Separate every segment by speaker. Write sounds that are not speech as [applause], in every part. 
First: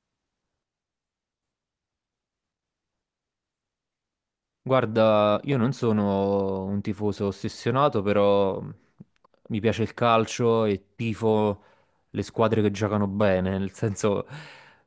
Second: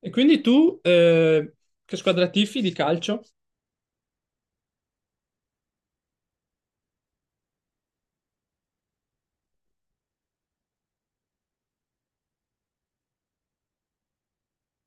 Speaker 1: E quindi tu che squadra tifi di calcio?
Speaker 2: Guarda, io non sono un tifoso ossessionato, però mi piace il calcio e tifo le squadre che giocano bene, nel senso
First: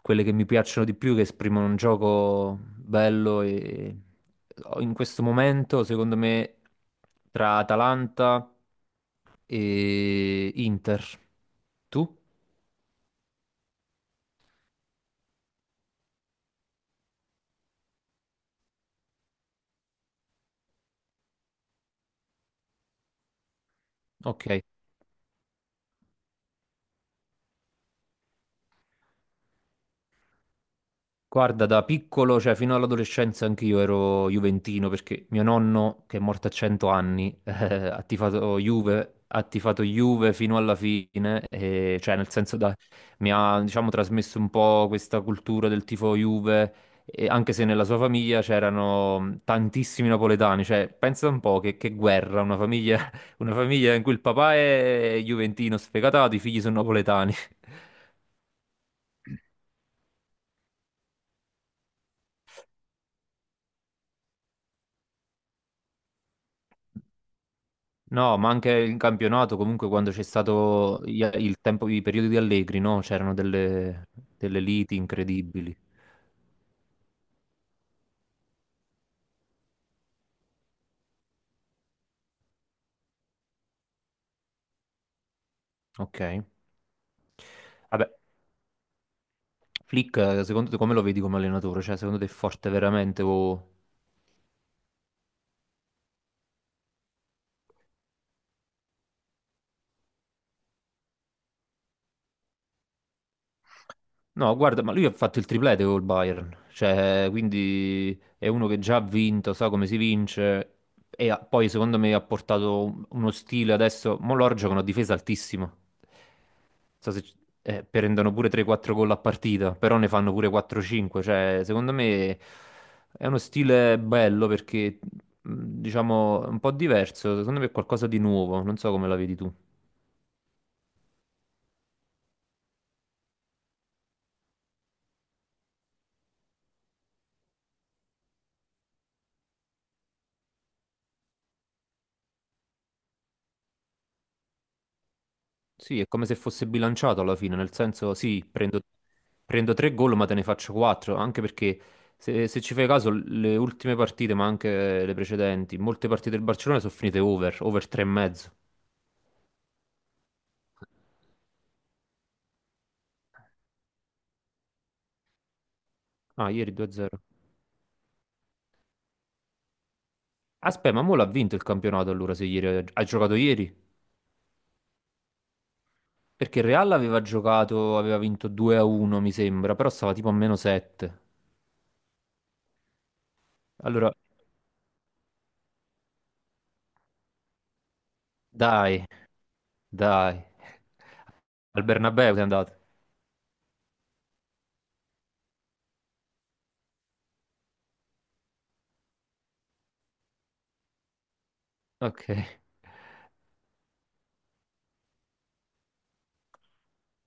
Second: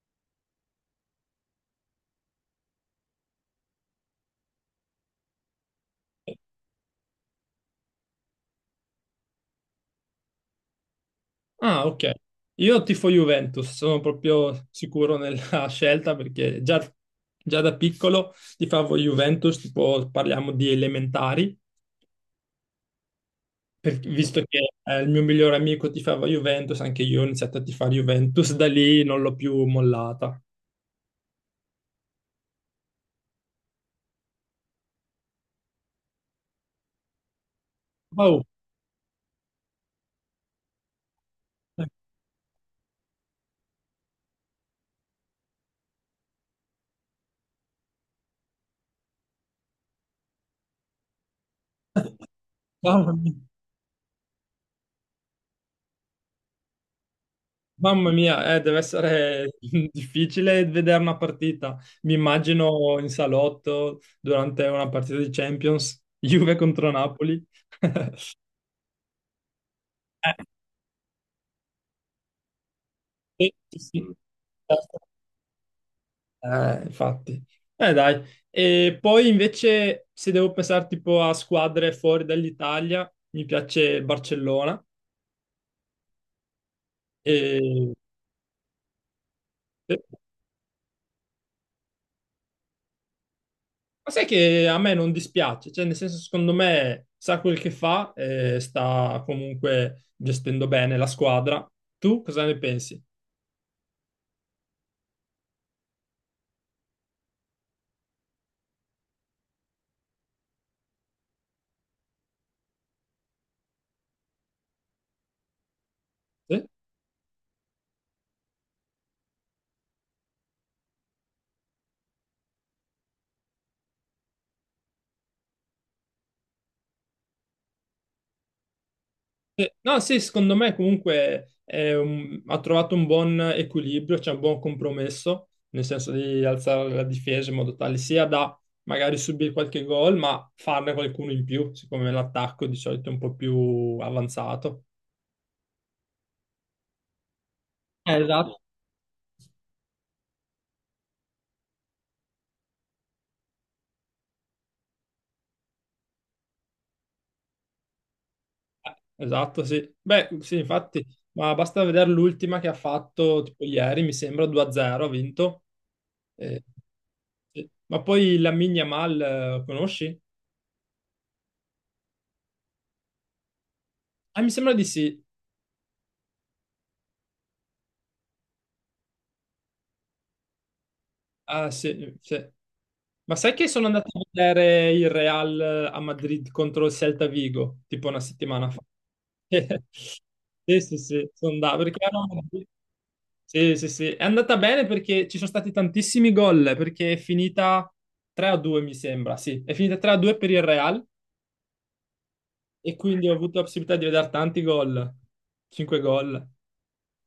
Speaker 2: quelle che mi piacciono di più, che esprimono un gioco bello e in questo momento, secondo me, tra Atalanta e Inter.
Speaker 1: Ah, ok.
Speaker 2: Tu?
Speaker 1: Io tifo Juventus, sono proprio sicuro nella [laughs] scelta perché già da piccolo tifavo Juventus, tipo parliamo di elementari, visto
Speaker 2: Ok.
Speaker 1: che il mio migliore amico tifava Juventus, anche io ho iniziato a tifare Juventus, da lì non l'ho più mollata.
Speaker 2: Guarda, da piccolo, cioè fino all'adolescenza, anch'io ero juventino perché mio nonno, che è morto a 100 anni, [laughs]
Speaker 1: Wow.
Speaker 2: ha tifato Juve fino alla fine,
Speaker 1: eh,
Speaker 2: e, cioè nel senso da, mi ha, diciamo, trasmesso un po' questa cultura del tifo Juve, e anche se nella sua famiglia c'erano tantissimi napoletani, cioè pensa un po' che guerra, una famiglia,
Speaker 1: Wow.
Speaker 2: [laughs] una famiglia in cui il papà è juventino sfegatato, i figli sono napoletani. [laughs]
Speaker 1: Mamma mia, deve essere [laughs] difficile vedere una partita. Mi immagino in salotto durante una partita di Champions, [laughs] Juve contro Napoli. [laughs]
Speaker 2: No, ma anche in campionato, comunque quando c'è stato il tempo, i periodi di Allegri, no? C'erano
Speaker 1: Sì, sì. sì.
Speaker 2: delle liti
Speaker 1: Certo.
Speaker 2: incredibili.
Speaker 1: Infatti. Dai. E poi invece, se devo pensare tipo a squadre fuori dall'Italia, mi piace il Barcellona.
Speaker 2: Ok.
Speaker 1: E...
Speaker 2: Vabbè,
Speaker 1: sì.
Speaker 2: Flick, secondo te come lo vedi come allenatore? Cioè, secondo te è forte veramente o...
Speaker 1: Ma sai che a me non dispiace, cioè nel senso secondo me sa quel che fa e sta comunque gestendo bene la squadra. Tu cosa ne pensi?
Speaker 2: No, guarda, ma lui ha fatto il triplete col Bayern, cioè, quindi è uno che già ha vinto, sa come si vince e poi secondo me ha portato uno stile adesso, mo loro giocano a difesa altissima,
Speaker 1: Sì?
Speaker 2: so se, prendono pure 3-4 gol a partita, però ne fanno pure 4-5, cioè, secondo me è uno stile bello perché, mh, diciamo, è un po' diverso, secondo me è qualcosa di nuovo, non so come la vedi tu.
Speaker 1: Sì. No, sì, secondo me comunque è ha trovato un buon equilibrio, c'è un buon compromesso, nel senso di alzare la difesa in modo tale sia da magari subire qualche gol, ma farne qualcuno in più, siccome l'attacco di solito è un po' più avanzato.
Speaker 2: Sì, è come se fosse bilanciato alla fine, nel senso, sì, prendo tre gol, ma te ne faccio quattro, anche perché se ci fai caso, le ultime partite, ma anche le precedenti, molte partite del Barcellona sono finite over, 3,5.
Speaker 1: Esatto, sì. Beh, sì, infatti, ma basta vedere l'ultima che ha fatto, tipo ieri, mi sembra 2-0, ha vinto.
Speaker 2: Ah,
Speaker 1: Eh,
Speaker 2: ieri 2-0.
Speaker 1: sì. Ma poi Lamine Yamal, conosci?
Speaker 2: Aspetta, ma mo l'ha vinto il campionato allora, se ieri ha giocato ieri?
Speaker 1: Ah, mi sembra di sì.
Speaker 2: Perché il Real aveva giocato, aveva vinto 2-1, mi sembra, però stava tipo a meno 7.
Speaker 1: Ah, sì, sì. Ma sai che sono andato
Speaker 2: Allora,
Speaker 1: a vedere il Real a Madrid contro il Celta Vigo, tipo una settimana fa?
Speaker 2: dai,
Speaker 1: [laughs]
Speaker 2: dai.
Speaker 1: Sì, sì, sì, sono andato
Speaker 2: Al
Speaker 1: perché ero a
Speaker 2: Bernabeu sei
Speaker 1: Madrid.
Speaker 2: andato.
Speaker 1: Sì, sì, sì, è andata bene perché ci sono stati tantissimi gol, perché è finita 3-2 mi sembra, sì, è finita 3-2 per il Real
Speaker 2: Ok.
Speaker 1: e quindi ho avuto la possibilità di vedere tanti gol, 5 gol.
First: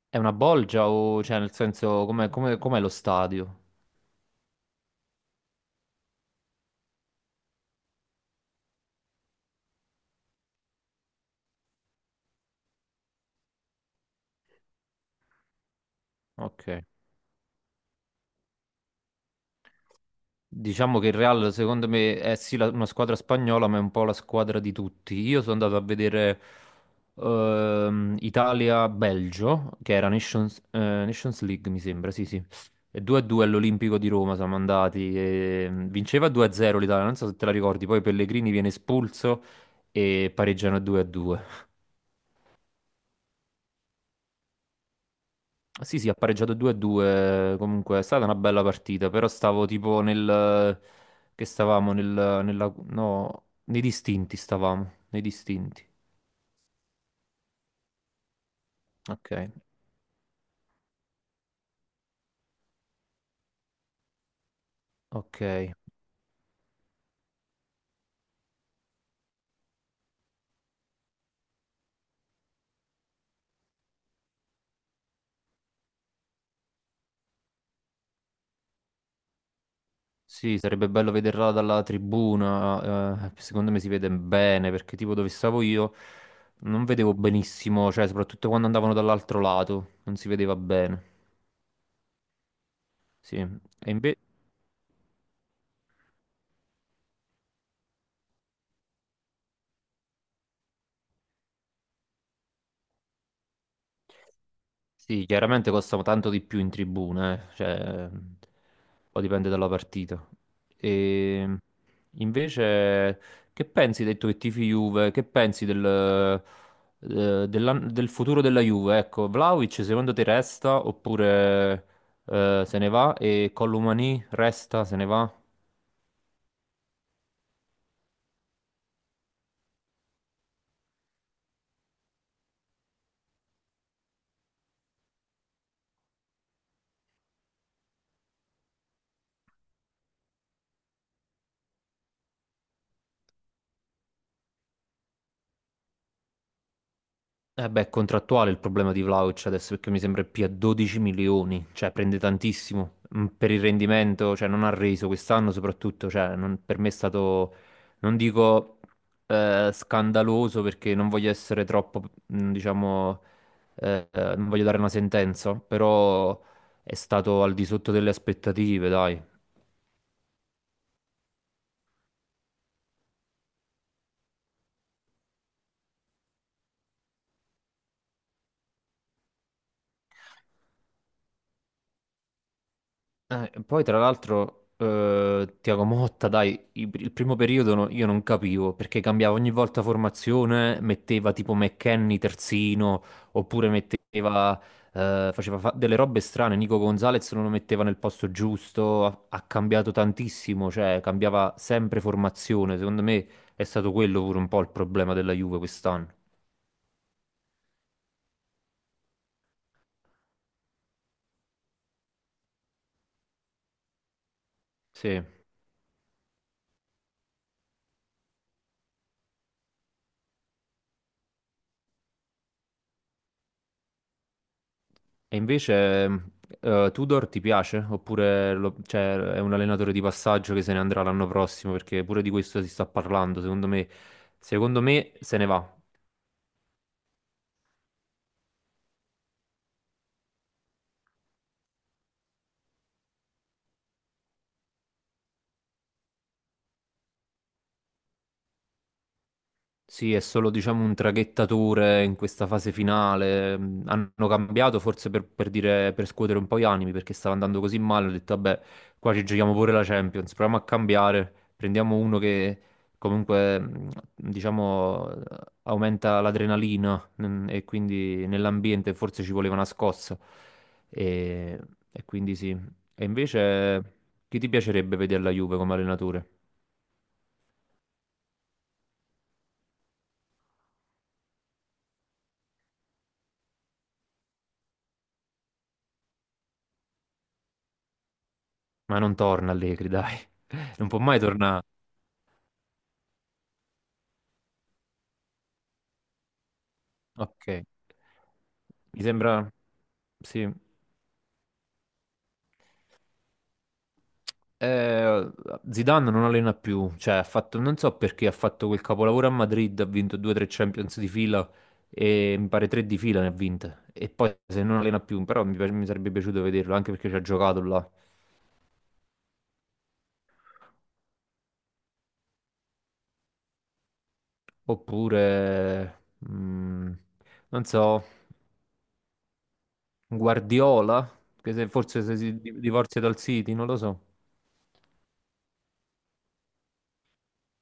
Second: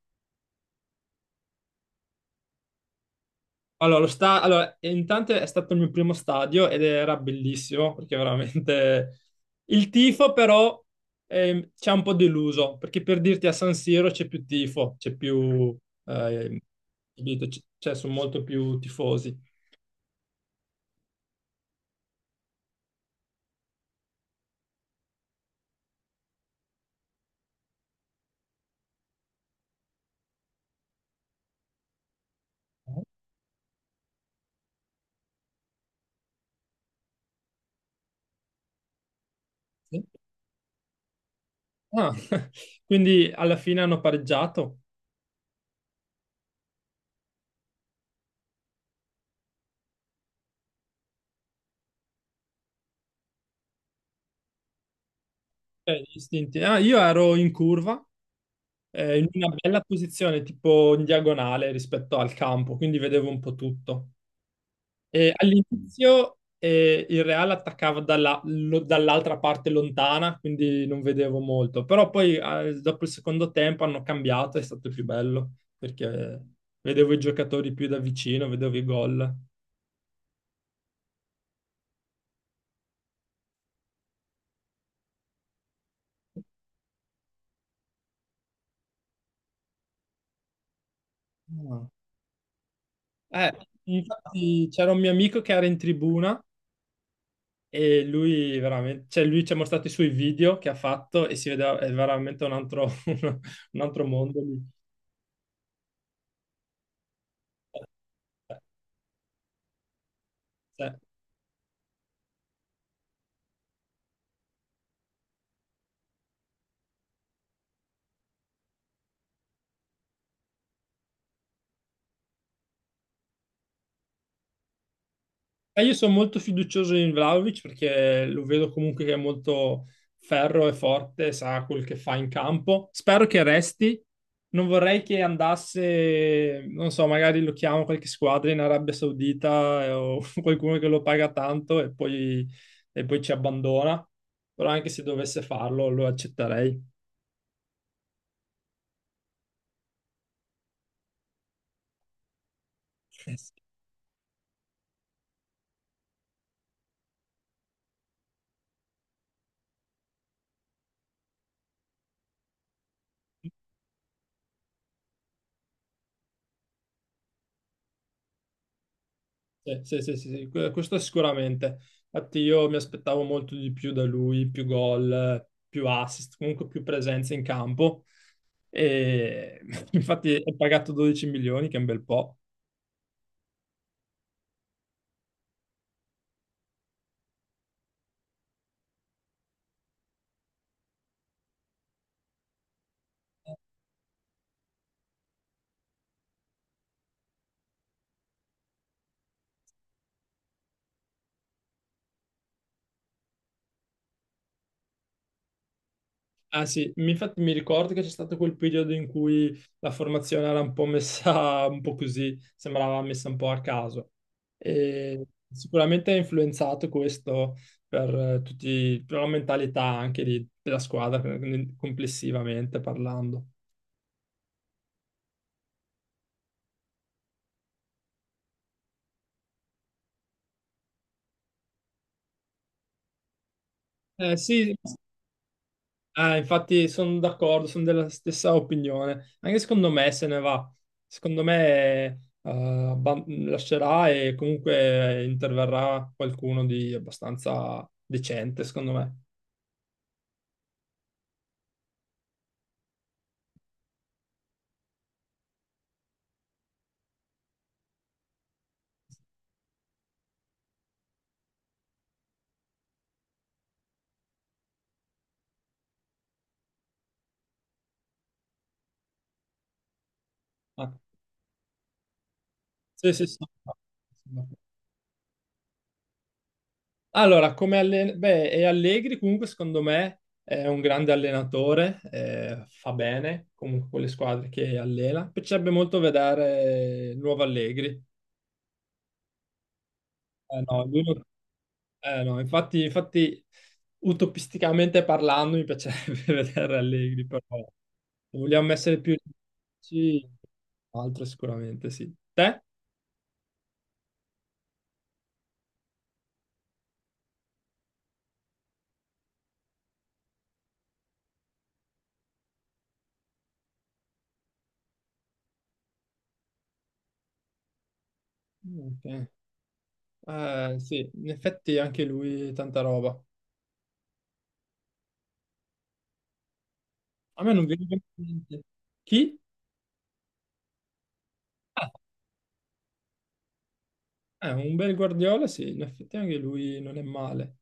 Speaker 2: È una bolgia o, cioè, nel senso, com'è lo stadio?
Speaker 1: Allora, allora, e intanto è stato il mio primo stadio ed era bellissimo perché veramente il tifo però ci ha un po' deluso, perché per dirti a San Siro c'è più tifo, c'è più, ehm,
Speaker 2: Ok.
Speaker 1: capito? Cioè sono molto più tifosi.
Speaker 2: Diciamo che il Real, secondo me, è sì una squadra spagnola, ma è un po' la squadra di tutti. Io sono andato a vedere Italia-Belgio, che era Nations, Nations League, mi sembra, sì, sì. E 2-2 all'Olimpico di Roma siamo andati. E, vinceva 2-0 l'Italia, non so se te la ricordi, poi Pellegrini viene espulso
Speaker 1: Sì.
Speaker 2: e pareggiano 2-2.
Speaker 1: Ah, [laughs] quindi alla fine hanno pareggiato.
Speaker 2: Sì, sì, ha pareggiato 2-2, comunque è stata una bella partita, però stavo tipo che stavamo nel... no, nei distinti stavamo, nei distinti.
Speaker 1: Gli istinti. Ah, io ero in curva, in
Speaker 2: Ok,
Speaker 1: una bella posizione, tipo in diagonale rispetto al campo, quindi vedevo un po' tutto. E
Speaker 2: ok.
Speaker 1: all'inizio il Real attaccava dall'altra parte lontana, quindi non vedevo molto. Però poi dopo il secondo tempo hanno cambiato, è stato più bello, perché vedevo i giocatori più da vicino, vedevo i gol.
Speaker 2: Sì, sarebbe bello vederla dalla tribuna, secondo me si vede bene, perché tipo dove stavo io non vedevo benissimo, cioè soprattutto quando andavano dall'altro lato, non si vedeva bene.
Speaker 1: Ah.
Speaker 2: Sì,
Speaker 1: Eh,
Speaker 2: e invece.
Speaker 1: infatti c'era un mio amico che era in tribuna. E lui veramente, cioè lui ci ha mostrato i suoi video che ha fatto e si vedeva, è veramente un altro, [laughs] un altro mondo lì.
Speaker 2: Sì, chiaramente costano tanto di più in tribuna, cioè, poi dipende dalla partita.
Speaker 1: Cioè,
Speaker 2: E invece, che pensi, hai detto che tifi Juve, che pensi del futuro della Juve? Ecco, Vlaovic secondo te resta oppure se ne va? E Colomani resta, se ne va?
Speaker 1: e io sono molto fiducioso in Vlahovic perché lo vedo comunque che è molto ferro e forte, sa quel che fa in campo. Spero che resti. Non vorrei che andasse, non so, magari lo chiamo qualche squadra in Arabia Saudita o [laughs] qualcuno che lo paga tanto e poi, ci abbandona. Però anche se dovesse farlo, lo accetterei.
Speaker 2: Eh beh, è contrattuale il problema di Vlahovic adesso perché mi sembra più a 12 milioni, cioè prende tantissimo per
Speaker 1: Sì.
Speaker 2: il rendimento, cioè non ha reso quest'anno soprattutto, cioè non- per me è stato, non dico scandaloso perché non voglio essere troppo, diciamo, non voglio dare una sentenza, però è stato al di sotto delle aspettative, dai.
Speaker 1: Sì, sì, sì, sì, sì, questo sicuramente. Infatti io mi aspettavo molto di più da lui, più gol, più assist, comunque più presenza in campo. E [laughs] infatti è pagato 12 milioni, che è un bel po'.
Speaker 2: Poi tra l'altro Tiago Motta, dai, il primo periodo io non capivo perché cambiava ogni volta formazione, metteva tipo McKennie terzino, oppure metteva, delle robe strane, Nico Gonzalez non lo metteva nel posto giusto, ha cambiato tantissimo, cioè cambiava sempre formazione, secondo me è stato quello pure un po' il problema della Juve quest'anno.
Speaker 1: Ah, sì, infatti mi ricordo che c'è stato quel periodo in cui la formazione era un po' messa [laughs] un po' così, sembrava messa un po' a caso.
Speaker 2: Sì.
Speaker 1: E sicuramente ha influenzato questo per tutti, per la mentalità anche della squadra complessivamente parlando.
Speaker 2: E invece, Tudor ti piace? Oppure cioè, è un allenatore di passaggio che se ne andrà l'anno prossimo? Perché pure di questo si sta parlando. Secondo me,
Speaker 1: Sì.
Speaker 2: secondo me se ne va.
Speaker 1: Infatti sono d'accordo, sono della stessa opinione. Anche secondo me se ne va. Secondo me lascerà e comunque interverrà qualcuno di abbastanza decente, secondo me.
Speaker 2: Sì, è solo diciamo un traghettatore in questa fase finale. Hanno cambiato forse per dire, per scuotere un po' gli animi perché stava andando così male. Ho detto, vabbè, qua ci giochiamo pure la Champions. Proviamo a cambiare. Prendiamo uno che comunque, diciamo, aumenta l'adrenalina e quindi nell'ambiente forse ci voleva una scossa.
Speaker 1: Ah,
Speaker 2: E, e quindi sì. E
Speaker 1: sì, sì, sì.
Speaker 2: invece, chi ti piacerebbe vedere la Juve come allenatore?
Speaker 1: Allora, beh, e Allegri comunque secondo me è un grande allenatore, fa bene comunque con le squadre che allena. Mi piacerebbe molto vedere il nuovo Allegri.
Speaker 2: Ma non torna Allegri, dai. [laughs]
Speaker 1: No,
Speaker 2: Non può
Speaker 1: lui
Speaker 2: mai
Speaker 1: non.
Speaker 2: tornare.
Speaker 1: No, infatti, infatti, utopisticamente parlando, mi piacerebbe [laughs] vedere Allegri, però
Speaker 2: Ok.
Speaker 1: se vogliamo essere
Speaker 2: Mi
Speaker 1: più
Speaker 2: sembra,
Speaker 1: realistici,
Speaker 2: sì.
Speaker 1: altro sicuramente, sì. Te?
Speaker 2: Eh, Zidane non allena più, cioè ha fatto, non so perché ha fatto quel capolavoro a Madrid, ha vinto 2-3 Champions di fila e mi pare tre di fila ne ha vinte. E poi se non allena più, però mi sarebbe piaciuto vederlo anche perché ci ha giocato là.
Speaker 1: Ok. Sì, in effetti anche lui tanta roba.
Speaker 2: Oppure,
Speaker 1: A me non
Speaker 2: non
Speaker 1: viene in
Speaker 2: so,
Speaker 1: mente niente. Chi?
Speaker 2: Guardiola, che
Speaker 1: Ah,
Speaker 2: forse se divorzia dal City, non lo so.
Speaker 1: un bel Guardiola, sì, in effetti anche lui non è male.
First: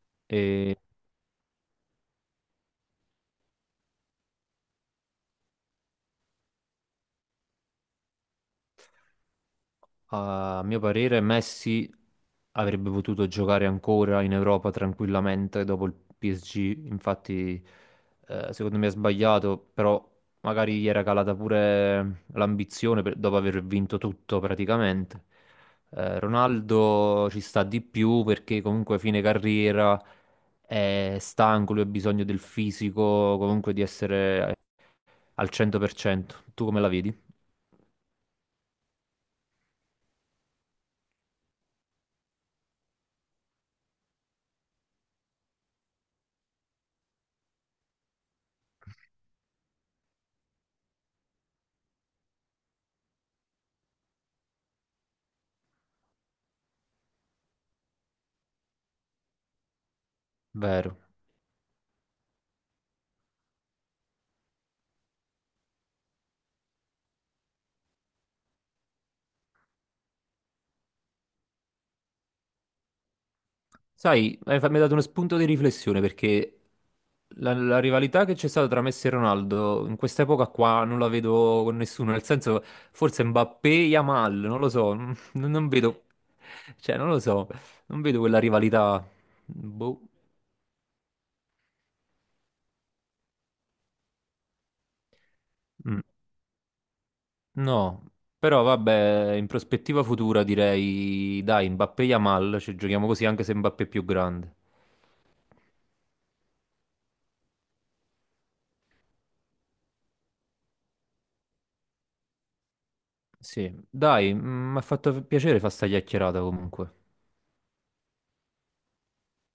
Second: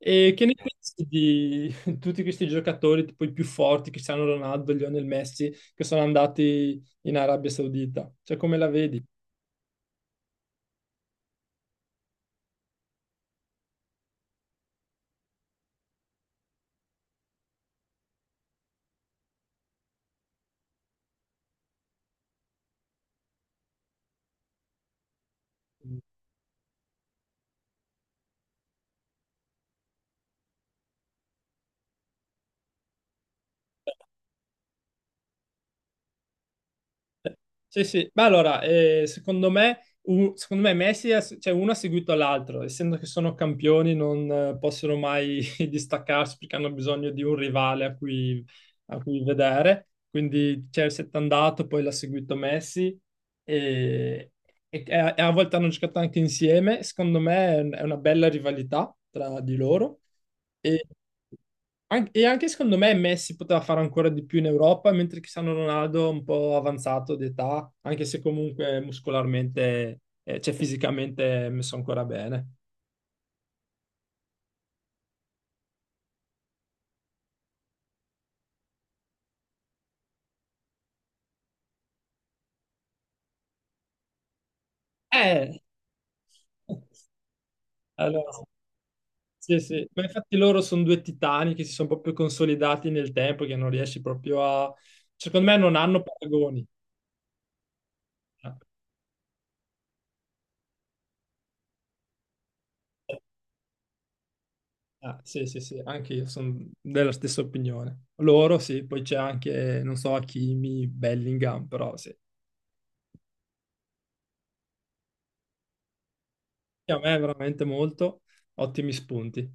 Speaker 1: E che ne pensi di [laughs] tutti questi giocatori, tipo i più forti, Cristiano Ronaldo, Lionel Messi, che sono andati in Arabia Saudita? Cioè, come la vedi?
Speaker 2: A mio parere, Messi avrebbe potuto giocare ancora in Europa tranquillamente dopo il PSG. Infatti, secondo me ha sbagliato, però magari gli era calata pure l'ambizione dopo aver vinto tutto praticamente. Ronaldo ci sta di più perché comunque a fine carriera è stanco, lui ha bisogno del fisico, comunque di essere al 100%. Tu come la vedi?
Speaker 1: Sì, sì, ma allora, secondo me, secondo me Messi, cioè uno ha seguito l'altro, essendo che sono campioni non possono mai [laughs] distaccarsi perché hanno bisogno di un rivale a cui, vedere. Quindi Chelsea è andato, poi l'ha seguito Messi e, e a volte hanno giocato anche insieme, secondo me è è una bella rivalità tra di loro. E,
Speaker 2: Vero.
Speaker 1: E anche secondo me Messi poteva fare ancora di più in Europa, mentre Cristiano Ronaldo è un po' avanzato d'età, anche se comunque muscolarmente, cioè fisicamente è messo ancora bene.
Speaker 2: Sai, mi hai dato uno spunto di riflessione perché la rivalità che c'è stata tra Messi e Ronaldo in quest'epoca qua non la vedo con nessuno, nel senso forse Mbappé e Yamal, non lo so, [laughs]
Speaker 1: Eh,
Speaker 2: non vedo, cioè non lo so, non vedo
Speaker 1: allora,
Speaker 2: quella rivalità,
Speaker 1: sì, sì.
Speaker 2: boh.
Speaker 1: Ma infatti loro sono due titani che si sono proprio consolidati nel tempo, che non riesci proprio a. Secondo me non
Speaker 2: Mm.
Speaker 1: hanno paragoni.
Speaker 2: No,
Speaker 1: Ah,
Speaker 2: però vabbè, in prospettiva futura direi dai, Mbappé e Yamal, ci giochiamo così anche se Mbappé è più grande.
Speaker 1: ah, sì, sì, sì, anche io sono della stessa opinione. Loro sì, poi c'è anche, non so, Hakimi, Bellingham, però sì.
Speaker 2: Sì, dai, mi ha fatto piacere fare sta chiacchierata
Speaker 1: Sì,
Speaker 2: comunque.
Speaker 1: a me veramente molto, ottimi spunti.